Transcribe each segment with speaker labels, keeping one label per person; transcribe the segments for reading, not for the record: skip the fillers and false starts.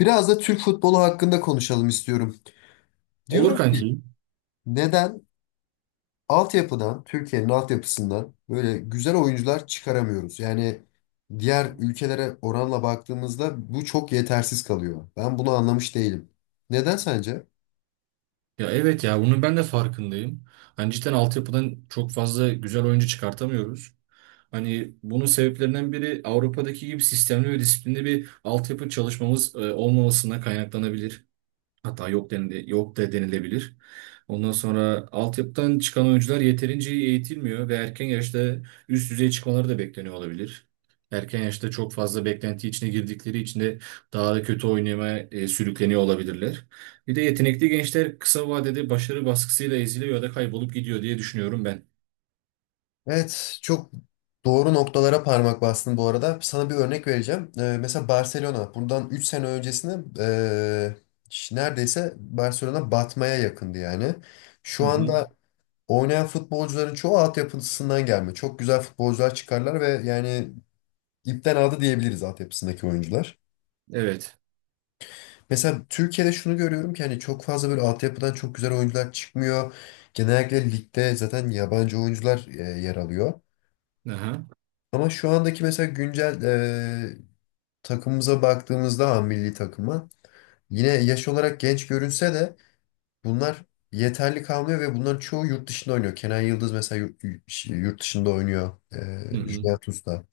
Speaker 1: Biraz da Türk futbolu hakkında konuşalım istiyorum.
Speaker 2: Olur
Speaker 1: Diyorum ki
Speaker 2: kanki.
Speaker 1: neden altyapıdan, Türkiye'nin altyapısından böyle güzel oyuncular çıkaramıyoruz? Yani diğer ülkelere oranla baktığımızda bu çok yetersiz kalıyor. Ben bunu anlamış değilim. Neden sence?
Speaker 2: Ya evet ya bunun ben de farkındayım. Hani cidden altyapıdan çok fazla güzel oyuncu çıkartamıyoruz. Hani bunun sebeplerinden biri Avrupa'daki gibi sistemli ve disiplinli bir altyapı çalışmamız olmamasına kaynaklanabilir. Hatta yok da denilebilir. Ondan sonra altyapıdan çıkan oyuncular yeterince iyi eğitilmiyor ve erken yaşta üst düzey çıkmaları da bekleniyor olabilir. Erken yaşta çok fazla beklenti içine girdikleri için de daha da kötü oynamaya sürükleniyor olabilirler. Bir de yetenekli gençler kısa vadede başarı baskısıyla eziliyor ya da kaybolup gidiyor diye düşünüyorum ben.
Speaker 1: Evet, çok doğru noktalara parmak bastın bu arada. Sana bir örnek vereceğim. Mesela Barcelona bundan 3 sene öncesinde ee, neredeyse Barcelona batmaya yakındı yani.
Speaker 2: Hı
Speaker 1: Şu
Speaker 2: hı.
Speaker 1: anda oynayan futbolcuların çoğu altyapısından gelme. Çok güzel futbolcular çıkarlar ve yani ipten aldı diyebiliriz altyapısındaki oyuncular.
Speaker 2: Evet.
Speaker 1: Mesela Türkiye'de şunu görüyorum ki hani çok fazla böyle altyapıdan çok güzel oyuncular çıkmıyor. Genellikle ligde zaten yabancı oyuncular yer alıyor.
Speaker 2: Aha.
Speaker 1: Ama şu andaki mesela güncel takımımıza baktığımızda ha, milli takıma yine yaş olarak genç görünse de bunlar yeterli kalmıyor ve bunların çoğu yurt dışında oynuyor. Kenan Yıldız mesela yurt dışında oynuyor.
Speaker 2: Hı hı.
Speaker 1: Juventus'ta.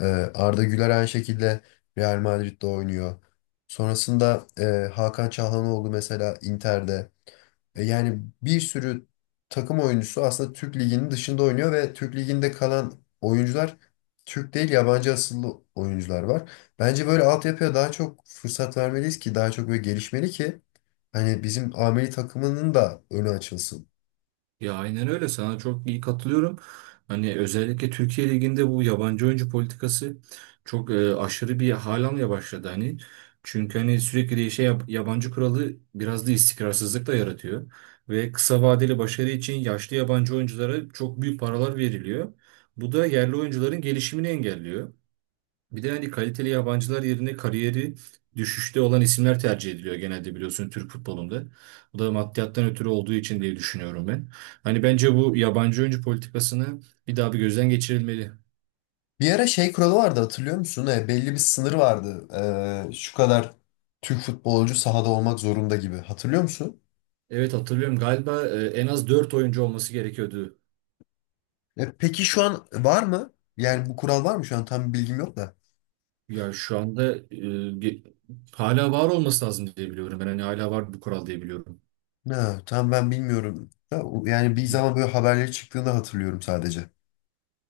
Speaker 1: Ee, Arda Güler aynı şekilde Real Madrid'de oynuyor. Sonrasında Hakan Çalhanoğlu mesela Inter'de. Yani bir sürü takım oyuncusu aslında Türk Ligi'nin dışında oynuyor ve Türk Ligi'nde kalan oyuncular Türk değil yabancı asıllı oyuncular var. Bence böyle altyapıya daha çok fırsat vermeliyiz ki daha çok böyle gelişmeli ki hani bizim ameli takımının da önü açılsın.
Speaker 2: Ya aynen öyle, sana çok iyi katılıyorum. Hani özellikle Türkiye Ligi'nde bu yabancı oyuncu politikası çok aşırı bir hal almaya başladı hani. Çünkü hani sürekli değişen yabancı kuralı biraz da istikrarsızlık da yaratıyor. Ve kısa vadeli başarı için yaşlı yabancı oyunculara çok büyük paralar veriliyor. Bu da yerli oyuncuların gelişimini engelliyor. Bir de hani kaliteli yabancılar yerine kariyeri düşüşte olan isimler tercih ediliyor genelde, biliyorsun, Türk futbolunda. Bu da maddiyattan ötürü olduğu için diye düşünüyorum ben. Hani bence bu yabancı oyuncu politikasını bir daha bir gözden geçirilmeli.
Speaker 1: Bir ara şey kuralı vardı hatırlıyor musun? Belli bir sınır vardı. Şu kadar Türk futbolcu sahada olmak zorunda gibi. Hatırlıyor musun?
Speaker 2: Evet, hatırlıyorum galiba, en az 4 oyuncu olması gerekiyordu.
Speaker 1: Peki şu an var mı? Yani bu kural var mı şu an? Tam bir bilgim yok da.
Speaker 2: Ya şu anda ge- hala var olması lazım diye biliyorum. Ben hani hala var bu kural diye biliyorum.
Speaker 1: Ha, tam ben bilmiyorum. Ha, yani bir
Speaker 2: Hı.
Speaker 1: zaman böyle haberleri çıktığını hatırlıyorum sadece.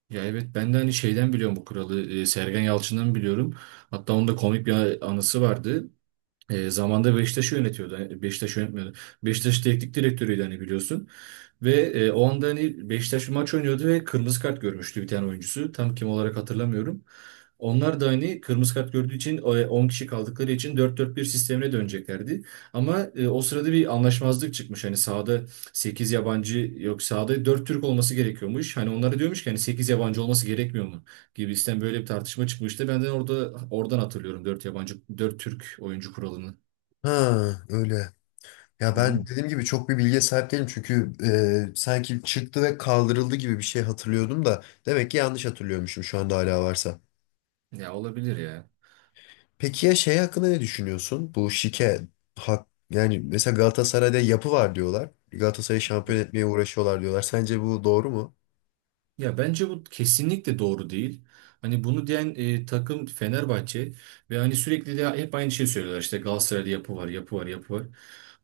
Speaker 2: Ya evet, ben de hani şeyden biliyorum bu kuralı. Sergen Yalçın'dan biliyorum. Hatta onda komik bir anısı vardı. Zamanda Beşiktaş'ı yönetiyordu. Hani Beşiktaş yönetmiyordu. Beşiktaş teknik direktörüydü hani, biliyorsun. Ve o anda hani Beşiktaş bir maç oynuyordu ve kırmızı kart görmüştü bir tane oyuncusu. Tam kim olarak hatırlamıyorum. Onlar da hani kırmızı kart gördüğü için 10 kişi kaldıkları için dört dört bir sistemine döneceklerdi. Ama o sırada bir anlaşmazlık çıkmış. Hani sahada 8 yabancı yok, sahada 4 Türk olması gerekiyormuş. Hani onlara diyormuş ki hani 8 yabancı olması gerekmiyor mu? Gibisinden böyle bir tartışma çıkmıştı. Ben de orada oradan hatırlıyorum dört yabancı dört Türk oyuncu kuralını.
Speaker 1: Ha, öyle. Ya
Speaker 2: Hı hı.
Speaker 1: ben dediğim gibi çok bir bilgiye sahip değilim çünkü sanki çıktı ve kaldırıldı gibi bir şey hatırlıyordum da demek ki yanlış hatırlıyormuşum şu anda hala varsa.
Speaker 2: Ya olabilir ya.
Speaker 1: Peki ya şey hakkında ne düşünüyorsun? Bu şike hak yani mesela Galatasaray'da yapı var diyorlar. Galatasaray'ı şampiyon etmeye uğraşıyorlar diyorlar. Sence bu doğru mu?
Speaker 2: Ya bence bu kesinlikle doğru değil. Hani bunu diyen takım Fenerbahçe ve hani sürekli de hep aynı şeyi söylüyorlar. İşte Galatasaray'da yapı var, yapı var, yapı var.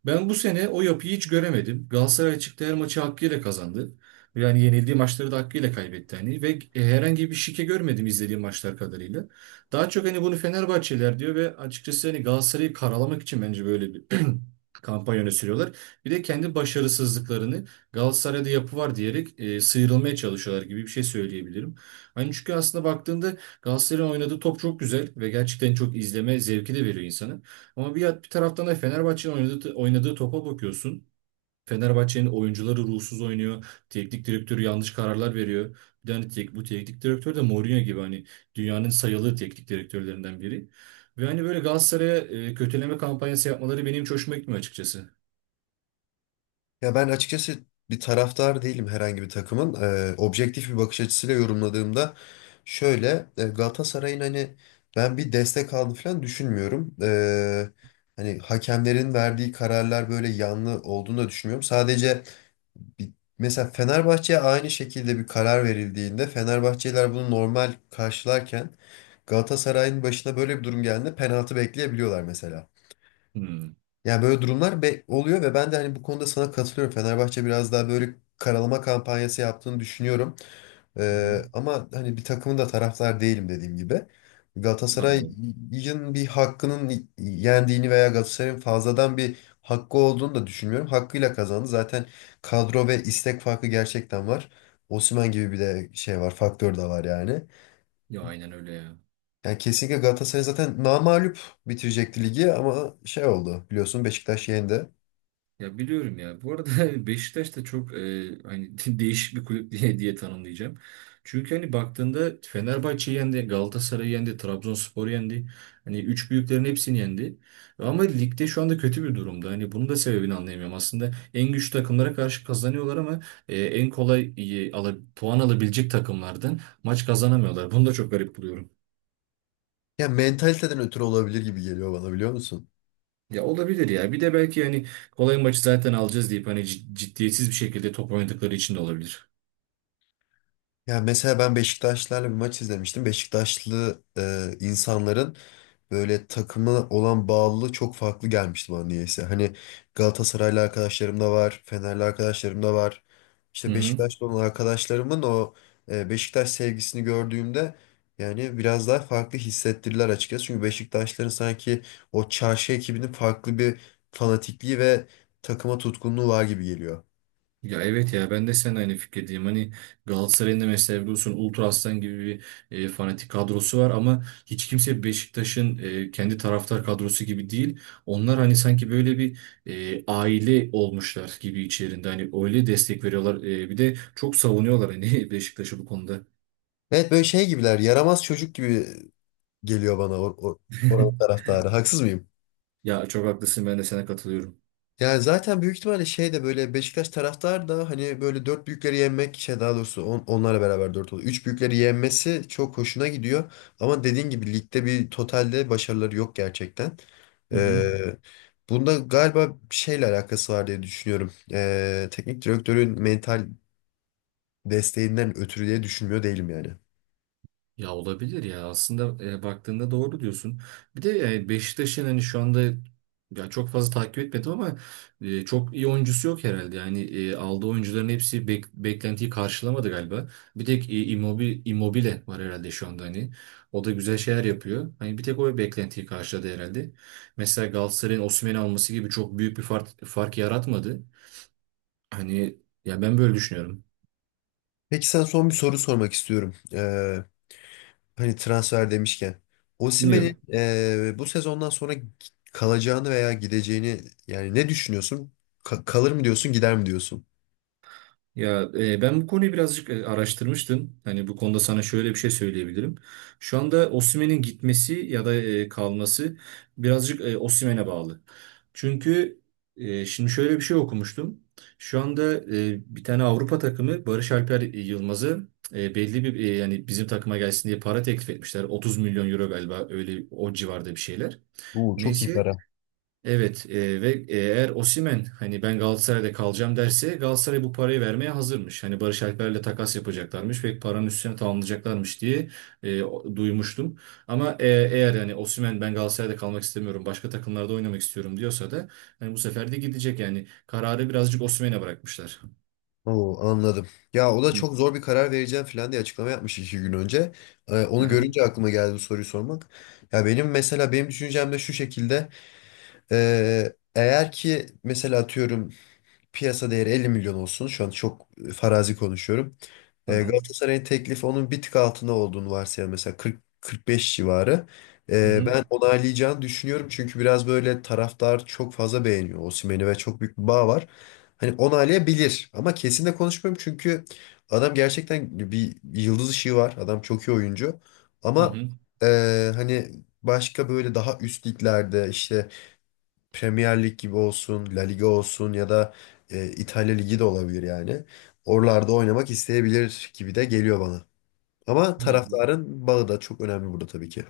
Speaker 2: Ben bu sene o yapıyı hiç göremedim. Galatasaray çıktı, her maçı hakkıyla kazandı. Yani yenildiği maçları da hakkıyla kaybetti hani ve herhangi bir şike görmedim izlediğim maçlar kadarıyla. Daha çok hani bunu Fenerbahçeliler diyor ve açıkçası hani Galatasaray'ı karalamak için bence böyle bir kampanya öne sürüyorlar. Bir de kendi başarısızlıklarını Galatasaray'da yapı var diyerek sıyrılmaya çalışıyorlar gibi bir şey söyleyebilirim. Hani çünkü aslında baktığında Galatasaray'ın oynadığı top çok güzel ve gerçekten çok izleme zevki de veriyor insana. Ama bir taraftan da Fenerbahçe'nin oynadığı topa bakıyorsun. Fenerbahçe'nin oyuncuları ruhsuz oynuyor. Teknik direktörü yanlış kararlar veriyor. Bu teknik direktör de Mourinho gibi hani dünyanın sayılı teknik direktörlerinden biri. Ve hani böyle Galatasaray'a kötüleme kampanyası yapmaları benim hiç hoşuma gitmiyor açıkçası.
Speaker 1: Ya ben açıkçası bir taraftar değilim herhangi bir takımın. Objektif bir bakış açısıyla yorumladığımda şöyle Galatasaray'ın hani ben bir destek aldığını falan düşünmüyorum. Hani hakemlerin verdiği kararlar böyle yanlı olduğunu da düşünmüyorum. Sadece bir- mesela Fenerbahçe'ye aynı şekilde bir karar verildiğinde Fenerbahçeliler bunu normal karşılarken Galatasaray'ın başına böyle bir durum geldiğinde penaltı bekleyebiliyorlar mesela.
Speaker 2: Hmm.
Speaker 1: Yani böyle durumlar oluyor ve ben de hani bu konuda sana katılıyorum. Fenerbahçe biraz daha böyle karalama kampanyası yaptığını düşünüyorum.
Speaker 2: Hı hı.
Speaker 1: Ama hani bir takımın da taraftar değilim dediğim gibi. Galatasaray'ın
Speaker 2: Anladım.
Speaker 1: bir hakkının yendiğini veya Galatasaray'ın fazladan bir hakkı olduğunu da düşünmüyorum. Hakkıyla kazandı. Zaten kadro ve istek farkı gerçekten var. Osimhen gibi bir de şey var, faktör de var yani.
Speaker 2: Ya aynen öyle ya.
Speaker 1: Yani kesinlikle Galatasaray zaten namağlup bitirecekti ligi ama şey oldu biliyorsun Beşiktaş yendi.
Speaker 2: Ya biliyorum ya. Bu arada Beşiktaş da çok hani değişik bir kulüp diye diye tanımlayacağım. Çünkü hani baktığında Fenerbahçe yendi, Galatasaray yendi, Trabzonspor yendi. Hani üç büyüklerin hepsini yendi. Ama ligde şu anda kötü bir durumda. Hani bunun da sebebini anlayamıyorum. Aslında en güçlü takımlara karşı kazanıyorlar ama en kolay puan alabilecek takımlardan maç kazanamıyorlar. Bunu da çok garip buluyorum.
Speaker 1: Ya mentaliteden ötürü olabilir gibi geliyor bana biliyor musun?
Speaker 2: Ya olabilir ya. Bir de belki hani kolay maçı zaten alacağız deyip hani ciddiyetsiz bir şekilde top oynadıkları için de olabilir.
Speaker 1: Ya mesela ben Beşiktaşlarla bir maç izlemiştim. Beşiktaşlı insanların böyle takımı olan bağlılığı çok farklı gelmişti bana niyeyse. Hani Galatasaraylı arkadaşlarım da var, Fenerli arkadaşlarım da var.
Speaker 2: Hı
Speaker 1: İşte
Speaker 2: hı.
Speaker 1: Beşiktaşlı olan arkadaşlarımın o Beşiktaş sevgisini gördüğümde yani biraz daha farklı hissettirdiler açıkçası. Çünkü Beşiktaşların sanki o çarşı ekibinin farklı bir fanatikliği ve takıma tutkunluğu var gibi geliyor.
Speaker 2: Ya evet ya, ben de sen aynı fikirdeyim. Hani Galatasaray'ın da mesela biliyorsun Ultra Aslan gibi bir fanatik kadrosu var ama hiç kimse Beşiktaş'ın kendi taraftar kadrosu gibi değil. Onlar hani sanki böyle bir aile olmuşlar gibi içerisinde. Hani öyle destek veriyorlar. Bir de çok savunuyorlar hani Beşiktaş'ı bu konuda.
Speaker 1: Evet, böyle şey gibiler, yaramaz çocuk gibi geliyor bana oranın taraftarı. Haksız mıyım?
Speaker 2: Ya çok haklısın, ben de sana katılıyorum.
Speaker 1: Yani zaten büyük ihtimalle şey de böyle Beşiktaş taraftar da hani böyle dört büyükleri yenmek şey daha doğrusu onlarla beraber dört oluyor. Üç büyükleri yenmesi çok hoşuna gidiyor. Ama dediğin gibi ligde bir totalde başarıları yok gerçekten.
Speaker 2: Hı hı.
Speaker 1: Ee, Bunda galiba bir şeyle alakası var diye düşünüyorum. Teknik direktörün mental desteğinden ötürü diye düşünmüyor değilim yani.
Speaker 2: Ya olabilir ya, aslında baktığında doğru diyorsun. Bir de yani Beşiktaş'ın hani şu anda ya çok fazla takip etmedim ama çok iyi oyuncusu yok herhalde. Yani aldığı oyuncuların hepsi beklentiyi karşılamadı galiba. Bir tek Immobile var herhalde şu anda hani. O da güzel şeyler yapıyor. Hani bir tek o beklentiyi karşıladı herhalde. Mesela Galatasaray'ın Osimhen'i alması gibi çok büyük bir fark yaratmadı. Hani ya ben böyle düşünüyorum.
Speaker 1: Peki sana son bir soru sormak istiyorum. Hani transfer demişken. Osimhen'in
Speaker 2: Bilmiyorum.
Speaker 1: bu sezondan sonra kalacağını veya gideceğini yani ne düşünüyorsun? Kalır mı diyorsun, gider mi diyorsun?
Speaker 2: Ya ben bu konuyu birazcık araştırmıştım. Hani bu konuda sana şöyle bir şey söyleyebilirim. Şu anda Osimhen'in gitmesi ya da kalması birazcık Osimhen'e bağlı. Çünkü şimdi şöyle bir şey okumuştum. Şu anda bir tane Avrupa takımı Barış Alper Yılmaz'ı belli bir yani bizim takıma gelsin diye para teklif etmişler. 30 milyon euro galiba, öyle o civarda bir şeyler.
Speaker 1: Oo, çok iyi
Speaker 2: Neyse.
Speaker 1: para.
Speaker 2: Evet, ve eğer Osimhen hani ben Galatasaray'da kalacağım derse, Galatasaray bu parayı vermeye hazırmış. Hani Barış Alper'le takas yapacaklarmış ve paranın üstüne tamamlayacaklarmış diye duymuştum. Ama eğer hani Osimhen ben Galatasaray'da kalmak istemiyorum başka takımlarda oynamak istiyorum diyorsa da hani bu sefer de gidecek yani, kararı birazcık Osimhen'e bırakmışlar.
Speaker 1: Oo, anladım. Ya o da
Speaker 2: Hı.
Speaker 1: çok zor bir karar vereceğim falan diye açıklama yapmış iki gün önce. Onu
Speaker 2: Aha,
Speaker 1: görünce aklıma geldi bu soruyu sormak. Ya benim mesela benim düşüncem de şu şekilde. Eğer ki mesela atıyorum piyasa değeri 50 milyon olsun. Şu an çok farazi konuşuyorum.
Speaker 2: tamam.
Speaker 1: Galatasaray'ın teklifi onun bir tık altında olduğunu varsayalım. Mesela 40-45 civarı.
Speaker 2: Hı hı.
Speaker 1: Ben onaylayacağını düşünüyorum. Çünkü biraz böyle taraftar çok fazla beğeniyor Osimhen'i ve çok büyük bir bağ var. Hani onaylayabilir ama kesin de konuşmuyorum. Çünkü adam gerçekten bir yıldız ışığı var. Adam çok iyi oyuncu.
Speaker 2: Hı
Speaker 1: Ama
Speaker 2: hı.
Speaker 1: e, hani başka böyle daha üst liglerde işte Premier Lig gibi olsun, La Liga olsun ya da İtalya Ligi de olabilir yani. Oralarda oynamak isteyebilir gibi de geliyor bana. Ama
Speaker 2: Ya.
Speaker 1: taraftarın bağı da çok önemli burada tabii ki.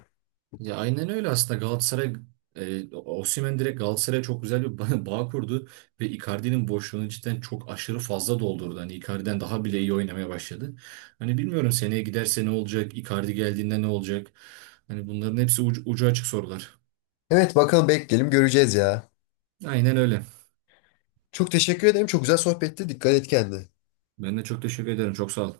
Speaker 2: Ya aynen öyle, aslında Galatasaray Osimhen direkt Galatasaray'a çok güzel bir bağ kurdu ve Icardi'nin boşluğunu cidden çok aşırı fazla doldurdu. Hani Icardi'den daha bile iyi oynamaya başladı. Hani bilmiyorum, seneye giderse ne olacak? Icardi geldiğinde ne olacak? Hani bunların hepsi ucu açık sorular.
Speaker 1: Evet, bakalım bekleyelim göreceğiz ya.
Speaker 2: Aynen öyle.
Speaker 1: Çok teşekkür ederim. Çok güzel sohbetti. Dikkat et kendine.
Speaker 2: Ben de çok teşekkür ederim. Çok sağ ol.